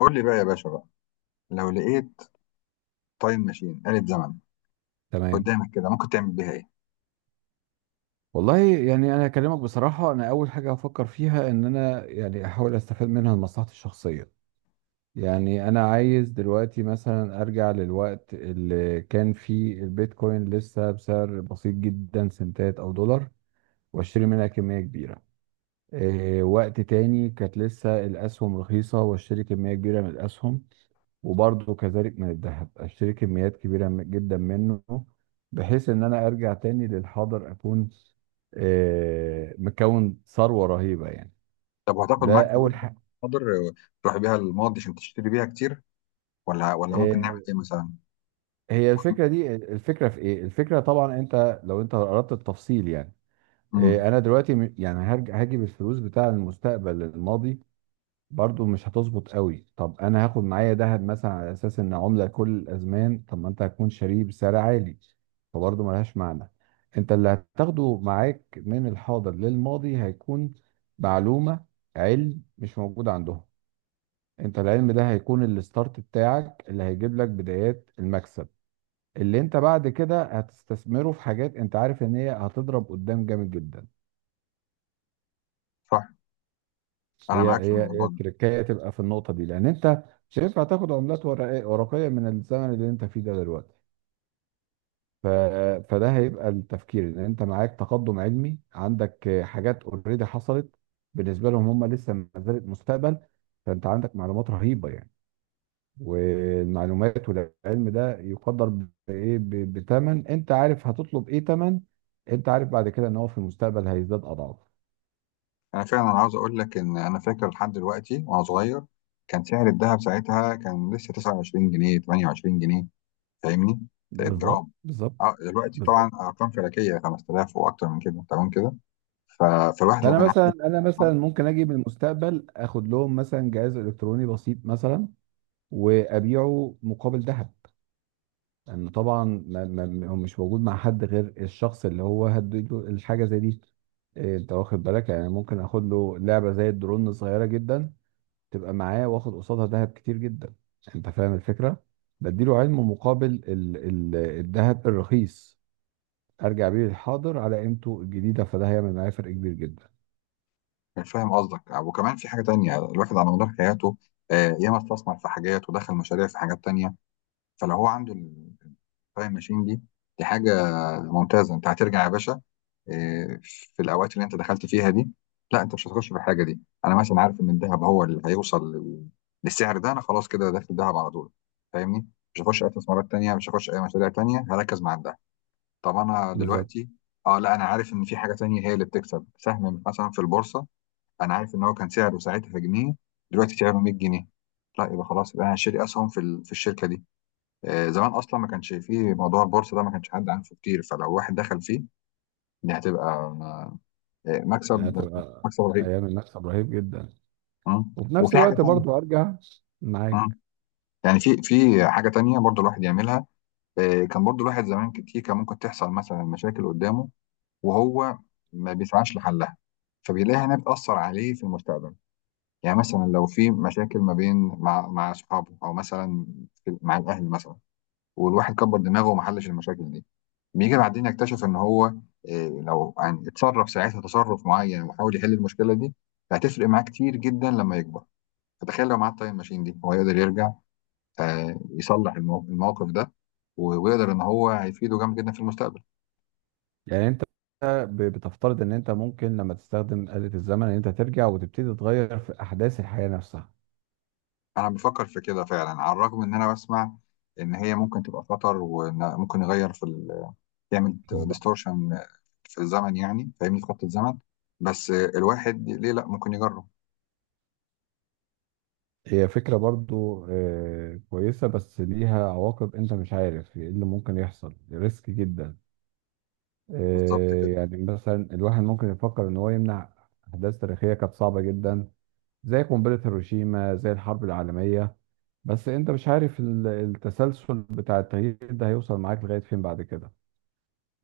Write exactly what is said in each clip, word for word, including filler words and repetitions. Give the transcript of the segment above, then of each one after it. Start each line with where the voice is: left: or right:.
left: قول لي بقى يا باشا بقى، لو لقيت تايم ماشين آلة زمن
right: تمام.
left: قدامك كده ممكن تعمل بيها ايه؟
right: والله يعني انا اكلمك بصراحه، انا اول حاجه هفكر فيها ان انا يعني احاول استفاد منها لمصلحتي الشخصيه. يعني انا عايز دلوقتي مثلا ارجع للوقت اللي كان فيه البيتكوين لسه بسعر بسيط جدا، سنتات او دولار، واشتري منها كميه كبيره. آه، وقت تاني كانت لسه الأسهم رخيصة، واشتري كمية كبيرة من الأسهم. وبرضه كذلك من الذهب، اشتري كميات كبيرة م- جدا منه، بحيث ان انا ارجع تاني للحاضر اكون آه، مكون ثروة رهيبة يعني.
left: طب وهتاخد معاك
right: ده
left: فلوس
right: اول
left: بقى
right: حاجة.
left: قدر تروح بيها الماضي عشان تشتري بيها كتير ولا ولا ممكن
right: آه،
left: نعمل ايه مثلا؟
right: هي الفكرة دي، الفكرة في ايه؟ الفكرة طبعا انت، لو انت اردت التفصيل يعني،
left: امم
right: آه، انا دلوقتي م- يعني هرجع هجيب الفلوس بتاع المستقبل الماضي، برضو مش هتظبط قوي. طب انا هاخد معايا ذهب مثلا، على اساس ان عملة كل الازمان، طب ما انت هتكون شاريه بسعر عالي، فبرضو ملهاش معنى. انت اللي هتاخده معاك من الحاضر للماضي هيكون معلومة، علم مش موجود عندهم. انت العلم ده هيكون الستارت بتاعك اللي هيجيب لك بدايات المكسب، اللي انت بعد كده هتستثمره في حاجات انت عارف ان هي هتضرب قدام جامد جدا.
left: صح، انا
right: هي
left: معاك في
right: هي هي
left: الموضوع ده.
right: التركية تبقى في النقطة دي، لأن أنت مش هينفع تاخد عملات ورقية ورقية من الزمن اللي أنت فيه ده دلوقتي. ف... فده هيبقى التفكير، إن أنت معاك تقدم علمي، عندك آه، حاجات أوريدي حصلت، بالنسبة لهم هم لسه ما زالت مستقبل. فأنت عندك معلومات رهيبة يعني، والمعلومات والعلم ده يقدر بإيه؟ ب- بتمن. أنت عارف هتطلب إيه تمن، أنت عارف بعد كده إن هو في المستقبل هيزداد أضعاف.
left: انا فعلا عاوز اقول لك ان انا فاكر لحد دلوقتي وانا صغير كان سعر الذهب ساعتها كان لسه تسعة وعشرين جنيه تمنية وعشرين جنيه، فاهمني؟
right: بالظبط
left: جرام.
right: بالظبط
left: اه دلوقتي طبعا
right: بالظبط
left: ارقام فلكيه، خمس آلاف واكتر من كده، تمام كده. ف- فالواحد لو
right: فانا
left: كان
right: مثلا،
left: عنده،
right: انا مثلا ممكن اجي من المستقبل اخد لهم مثلا جهاز الكتروني بسيط مثلا، وابيعه مقابل ذهب. لان طبعا ما ما هو مش موجود مع حد غير الشخص اللي هو هديله الحاجه زي دي. إيه، انت واخد بالك؟ يعني ممكن اخد له لعبه زي الدرون صغيره جدا، تبقى معاه واخد قصادها ذهب كتير جدا. انت فاهم الفكره، بديله علم مقابل ال- ال- الذهب الرخيص، ارجع بيه للحاضر على قيمته الجديده، فده هيعمل معايا فرق كبير جدا.
left: يعني فاهم قصدك. وكمان في حاجة تانية، الواحد على مدار حياته آه، ياما استثمر في حاجات ودخل مشاريع في حاجات تانية، فلو هو عنده التايم ماشين دي، دي حاجة ممتازة. انت هترجع يا باشا آه، في الأوقات اللي انت دخلت فيها دي. لا انت مش هتخش في الحاجة دي، أنا مثلا عارف إن الذهب هو اللي هيوصل لل- للسعر ده، أنا خلاص كده داخل دهب على طول، فاهمني. مش هخش أي استثمارات تانية، مش هخش أي مشاريع تانية، هركز مع الدهب. طب أنا
right: بالظبط.
left: دلوقتي، اه لا انا عارف ان في حاجه تانية هي اللي بتكسب، سهم مثلا في البورصه، انا عارف ان هو كان سعره ساعتها في جنيه، دلوقتي سعره مية جنيه، لا يبقى خلاص يبقى انا شاري اسهم في ال- في الشركه دي. آه، زمان اصلا ما كانش فيه موضوع البورصه ده، ما كانش حد عارفه كتير، فلو واحد دخل فيه دي هتبقى آه،
right: لا،
left: مكسب،
right: هتبقى
left: مكسب رهيب.
right: ايام، المكسب رهيب جدا.
left: مم.
right: وفي نفس
left: وفي حاجه
right: الوقت
left: تانية.
right: برضو ارجع
left: مم.
right: معاك.
left: يعني في في حاجه تانية برضو الواحد يعملها. آه، كان برضو الواحد زمان كتير كان ممكن تحصل مثلا مشاكل قدامه، وهو ما بيسعاش لحلها، فبيلاقيها انها بتاثر عليه في المستقبل. يعني مثلا لو في مشاكل ما بين مع مع اصحابه، او مثلا في- مع الاهل مثلا، والواحد كبر دماغه وما حلش المشاكل دي، بيجي بعدين يكتشف ان هو إيه، لو يعني اتصرف ساعتها تصرف معين وحاول يحل المشكله دي، فهتفرق معاه كتير جدا لما يكبر. فتخيل لو معاه التايم ماشين دي، هو يقدر يرجع آه، يصلح المو- الموقف ده، و- ويقدر ان هو هيفيده جامد جدا في المستقبل.
right: يعني انت ب- بتفترض ان انت ممكن لما تستخدم آلة الزمن، ان انت ترجع وتبتدي تغير في احداث الحياة نفسها.
left: انا بفكر في كده فعلا، على الرغم ان انا بسمع ان هي ممكن تبقى خطر وممكن يغير في، تعمل
right: بالظبط.
left: ديستورشن في الزمن، يعني فاهمني، في خط الزمن، بس الواحد ليه لا ممكن يجرب.
right: هي فكرة برضو آه، كويسة، بس ليها عواقب. انت مش عارف ايه اللي ممكن يحصل، ريسك جدا.
left: بالظبط
right: آه،
left: كده.
right: يعني مثلا الواحد ممكن يفكر ان هو يمنع احداث تاريخية كانت صعبة جدا، زي قنبلة هيروشيما، زي الحرب العالمية. بس انت مش عارف ال- التسلسل بتاع التغيير ده هيوصل معاك لغاية فين بعد كده.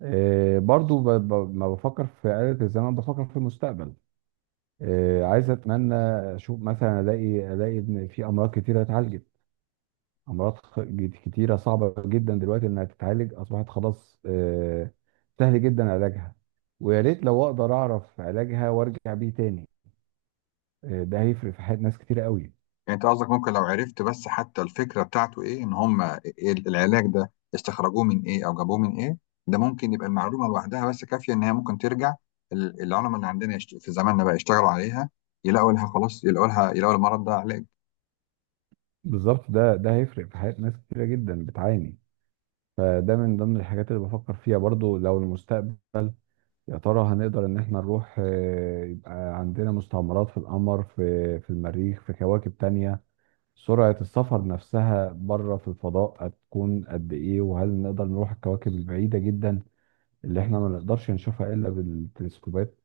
right: آه، برضو ب- ب- ما بفكر في آلة الزمن، بفكر في المستقبل. آه، عايز، اتمنى اشوف مثلا، الاقي، الاقي ان في امراض كتيرة اتعالجت. امراض خ- جد- كتيرة صعبة جدا دلوقتي انها تتعالج، اصبحت خلاص آه، سهل جدا علاجها. ويا ريت لو اقدر اعرف علاجها وارجع بيه تاني. آه، ده هيفرق في حياة ناس كتيرة قوي.
left: يعني انت قصدك ممكن لو عرفت بس حتى الفكره بتاعته ايه، ان هم إيه العلاج ده، استخرجوه من ايه او جابوه من ايه، ده ممكن يبقى المعلومه لوحدها بس كافيه ان هي ممكن ترجع ال- العلماء اللي عندنا يشت- في زماننا بقى يشتغلوا عليها، يلاقوا لها خلاص، يلاقوا لها، يلاقوا المرض ده علاج.
right: بالظبط، ده ده هيفرق في حياة ناس كتيرة جدا بتعاني. فده من ضمن الحاجات اللي بفكر فيها برضو، لو المستقبل يا ترى هنقدر ان احنا نروح آه، يبقى عندنا مستعمرات في القمر، في في المريخ، في كواكب تانية. سرعة السفر نفسها بره في الفضاء هتكون قد ايه، وهل نقدر نروح الكواكب البعيدة جدا اللي احنا ما نقدرش نشوفها الا بالتلسكوبات؟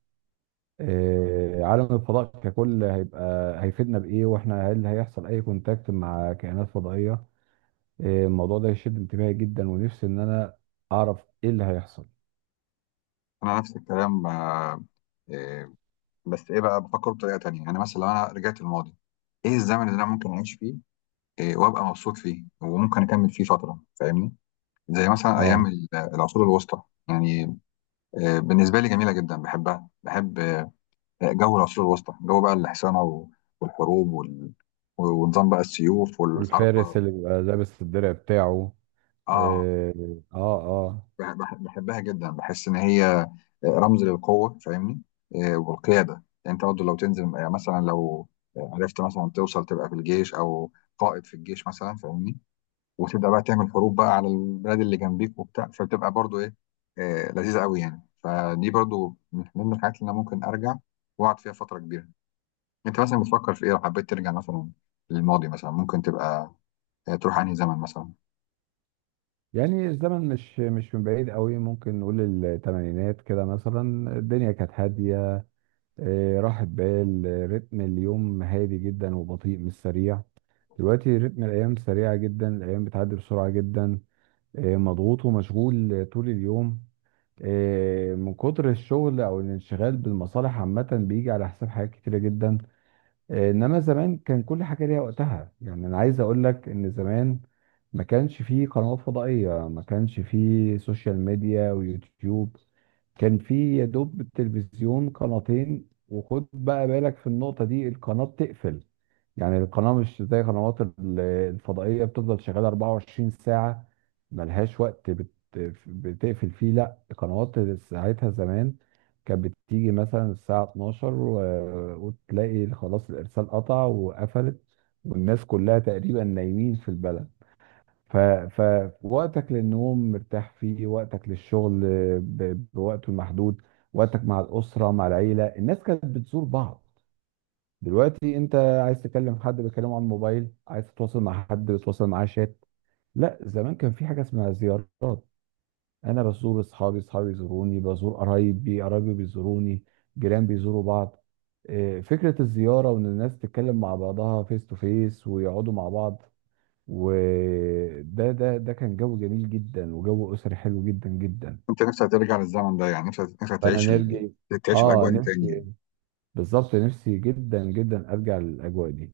right: آه، عالم الفضاء ككل هيبقى هيفيدنا بايه، واحنا هل هيحصل اي كونتاكت مع كائنات فضائية؟ إيه، الموضوع ده يشد انتباهي جدا، ونفسي ان انا اعرف ايه اللي هيحصل.
left: انا نفس الكلام آه، إيه، بس ايه بقى، بفكر بطريقه تانيه. يعني مثلا لو انا رجعت الماضي، ايه الزمن اللي انا ممكن اعيش فيه إيه، وابقى مبسوط فيه وممكن اكمل فيه فتره، فاهمني؟ زي مثلا ايام
right: اه.
left: ال- العصور الوسطى، يعني آه، بالنسبه لي جميله جدا، بحبها، بحب آه، جو العصور الوسطى، جو بقى الحصانه و- والحروب وال- ونظام بقى السيوف
right: والفارس
left: والحربه.
right: اللي بيبقى لابس الدرع بتاعه.
left: اه
right: إيه، اه. اه.
left: بح- بح- بحبها جدا، بحس ان هي رمز للقوه، فاهمني، آه، والقياده. يعني انت برضه لو تنزل آه، مثلا لو عرفت مثلا توصل تبقى في الجيش، او قائد في الجيش مثلا، فاهمني، وتبدا بقى تعمل حروب بقى على البلاد اللي جنبيك وبتاع، فبتبقى برضو ايه، آه لذيذه قوي يعني. فدي برضو من ضمن الحاجات اللي انا ممكن ارجع واقعد فيها فتره كبيره. انت مثلا بتفكر في ايه، لو حبيت ترجع مثلا للماضي مثلا، ممكن تبقى آه تروح انهي زمن مثلا؟
right: يعني الزمن مش، مش من بعيد قوي، ممكن نقول الثمانينات كده مثلا. الدنيا كانت هادية، إيه، راحت بال آه، رتم اليوم هادي جدا وبطيء، مش سريع. دلوقتي رتم الايام سريعة جدا، الايام بتعدي بسرعة جدا. إيه، مضغوط ومشغول طول اليوم. إيه، من كتر الشغل او الانشغال بالمصالح عامه، بيجي على حساب حاجات كتيره جدا. آه، انما زمان كان كل حاجه ليها وقتها. يعني انا عايز اقول لك ان زمان ما كانش فيه قنوات فضائيه، ما كانش فيه سوشيال ميديا ويوتيوب. كان فيه يا دوب التلفزيون قناتين. وخد بقى بالك في النقطه دي، القناه بتقفل. يعني القناه مش زي قنوات ال- الفضائيه بتفضل شغاله اربعة وعشرين ساعه، ملهاش وقت بت- بتقفل فيه. لا، قنوات ساعتها زمان كانت بتيجي مثلا الساعة اتناشر، و- وتلاقي خلاص الإرسال قطع وقفلت، والناس كلها تقريبا نايمين في البلد. ف... فوقتك للنوم مرتاح فيه، وقتك للشغل ب... بوقته المحدود، وقتك مع الأسرة مع العيلة. الناس كانت بتزور بعض. دلوقتي انت عايز تكلم حد بتكلمه على الموبايل، عايز تتواصل مع حد بتتواصل معاه شات. لا، زمان كان في حاجة اسمها زيارات. انا بزور اصحابي، اصحابي بيزوروني، بزور قرايبي، قرايبي بيزوروني، جيران بيزوروا بعض. آه، فكرة الزيارة، وان الناس تتكلم مع بعضها فيس تو فيس ويقعدوا مع بعض، وده ده ده كان جو جميل جدا، وجو اسري حلو جدا جدا.
left: انت نفسك ترجع للزمن ده، يعني نفسك نفسك
right: فانا
left: تعيش ال...
right: نرجع.
left: تعيش
right: اه
left: الاجواء دي تاني يعني؟
right: نفسي. بالظبط، نفسي جدا جدا ارجع للاجواء دي.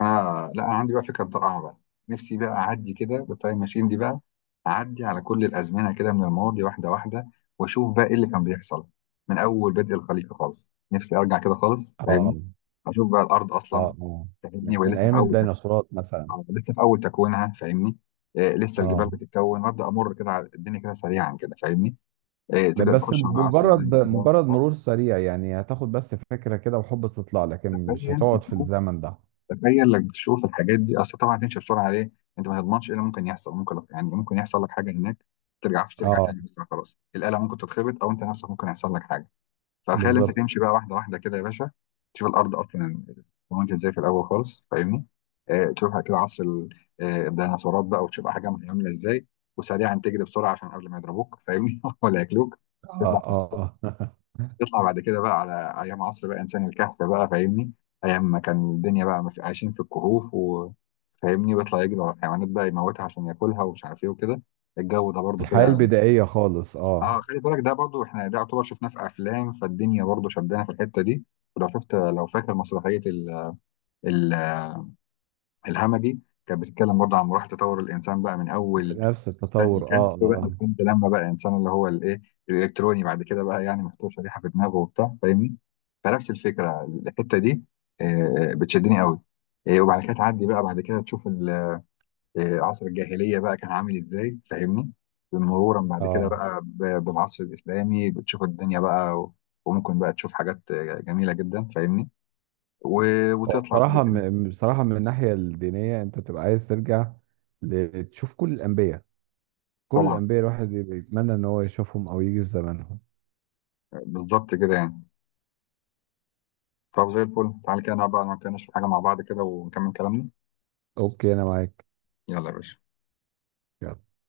left: اه لا، انا عندي بقى فكره رائعه بقى، نفسي بقى اعدي كده بالتايم ماشين دي بقى، اعدي على كل الازمنه كده من الماضي واحده واحده، واشوف بقى ايه اللي كان بيحصل من اول بدء الخليقه خالص. نفسي ارجع كده خالص،
right: اه.
left: فاهمني، اشوف بقى الارض اصلا،
right: اه. اه.
left: فاهمني،
right: من
left: وهي
right: من
left: لسه في
right: ايام
left: اول تك...
right: الديناصورات مثلا.
left: آه، لسه في اول تكوينها، فاهمني، آه لسه الجبال
right: اه.
left: بتتكون. وابدا امر كده على الدنيا كده سريعا كده، فاهمني، آه تبدا
right: بس
left: تخش على عصر
right: مجرد
left: الدنيا.
right: مجرد مرور سريع، يعني هتاخد بس فكرة كده وحب استطلاع، لكن مش
left: تخيل
right: هتقعد في
left: تشوف،
right: الزمن ده.
left: تخيل لك تشوف الحاجات دي، اصل طبعا هتمشي بسرعه عليه، انت ما تضمنش ايه اللي ممكن يحصل. ممكن يعني ممكن يحصل لك حاجه هناك ترجعش، ترجع
right: اه.
left: تاني اصلا، خلاص الاله ممكن تتخبط، او انت نفسك ممكن يحصل لك حاجه. فتخيل انت
right: بالظبط.
left: تمشي بقى واحده واحده كده يا باشا، تشوف الارض اصلا وانت ازاي في الاول خالص، فاهمني، آه تشوف كده عصر ال- آه، الديناصورات بقى، وتشوف حاجه عامله ازاي، وسريعا تجري بسرعه عشان قبل ما يضربوك، فاهمني، ولا ياكلوك.
right: اه. اه. اه.
left: يطلع بعد كده بقى على ايام عصر بقى انسان الكهف بقى، فاهمني، ايام ما كان الدنيا بقى مف- عايشين في الكهوف، وفاهمني، ويطلع يجري ورا الحيوانات بقى يموتها عشان ياكلها ومش عارف ايه وكده، الجو ده برضو
right: الحياة
left: كده.
right: البدائية خالص.
left: اه،
right: اه،
left: خلي بالك ده برضو، احنا ده يعتبر شفناه في افلام، فالدنيا برضو شدنا في الحته دي. ولو شفت، لو فاكر مسرحيه ال- ال- الهمجي، كانت بتتكلم برضو عن مراحل تطور الانسان بقى، من اول
right: بنفس
left: تاني
right: التطور.
left: كان،
right: اه.
left: فبقى
right: اه.
left: الحمد لما بقى انسان اللي هو الايه الالكتروني بعد كده بقى، يعني محتوى شريحه في دماغه وبتاع، فاهمني. فنفس الفكره الحته دي آه، بتشدني قوي. آه، وبعد كده تعدي بقى، بعد كده تشوف ال- آه، عصر الجاهليه بقى كان عامل ازاي، فاهمني، مرورا بعد كده
right: اه.
left: بقى ب- بالعصر الاسلامي، بتشوف الدنيا بقى و- وممكن بقى تشوف حاجات آه، جميله جدا، فاهمني، و-
right: هو
left: وتطلع بعد
right: بصراحة،
left: كده.
right: م- بصراحة من الناحية الدينية انت تبقى عايز ترجع ل- تشوف كل الأنبياء. كل
left: طبعا
right: الأنبياء الواحد بيتمنى ان هو يشوفهم او يجي في زمانهم.
left: آه، بالظبط كده يعني. طب زي الفل تعالى كده، نقعد بقى، نقعد كده نشرب حاجه مع بعض كده ونكمل كلامنا.
right: اوكي، انا معاك.
left: يلا يا باشا.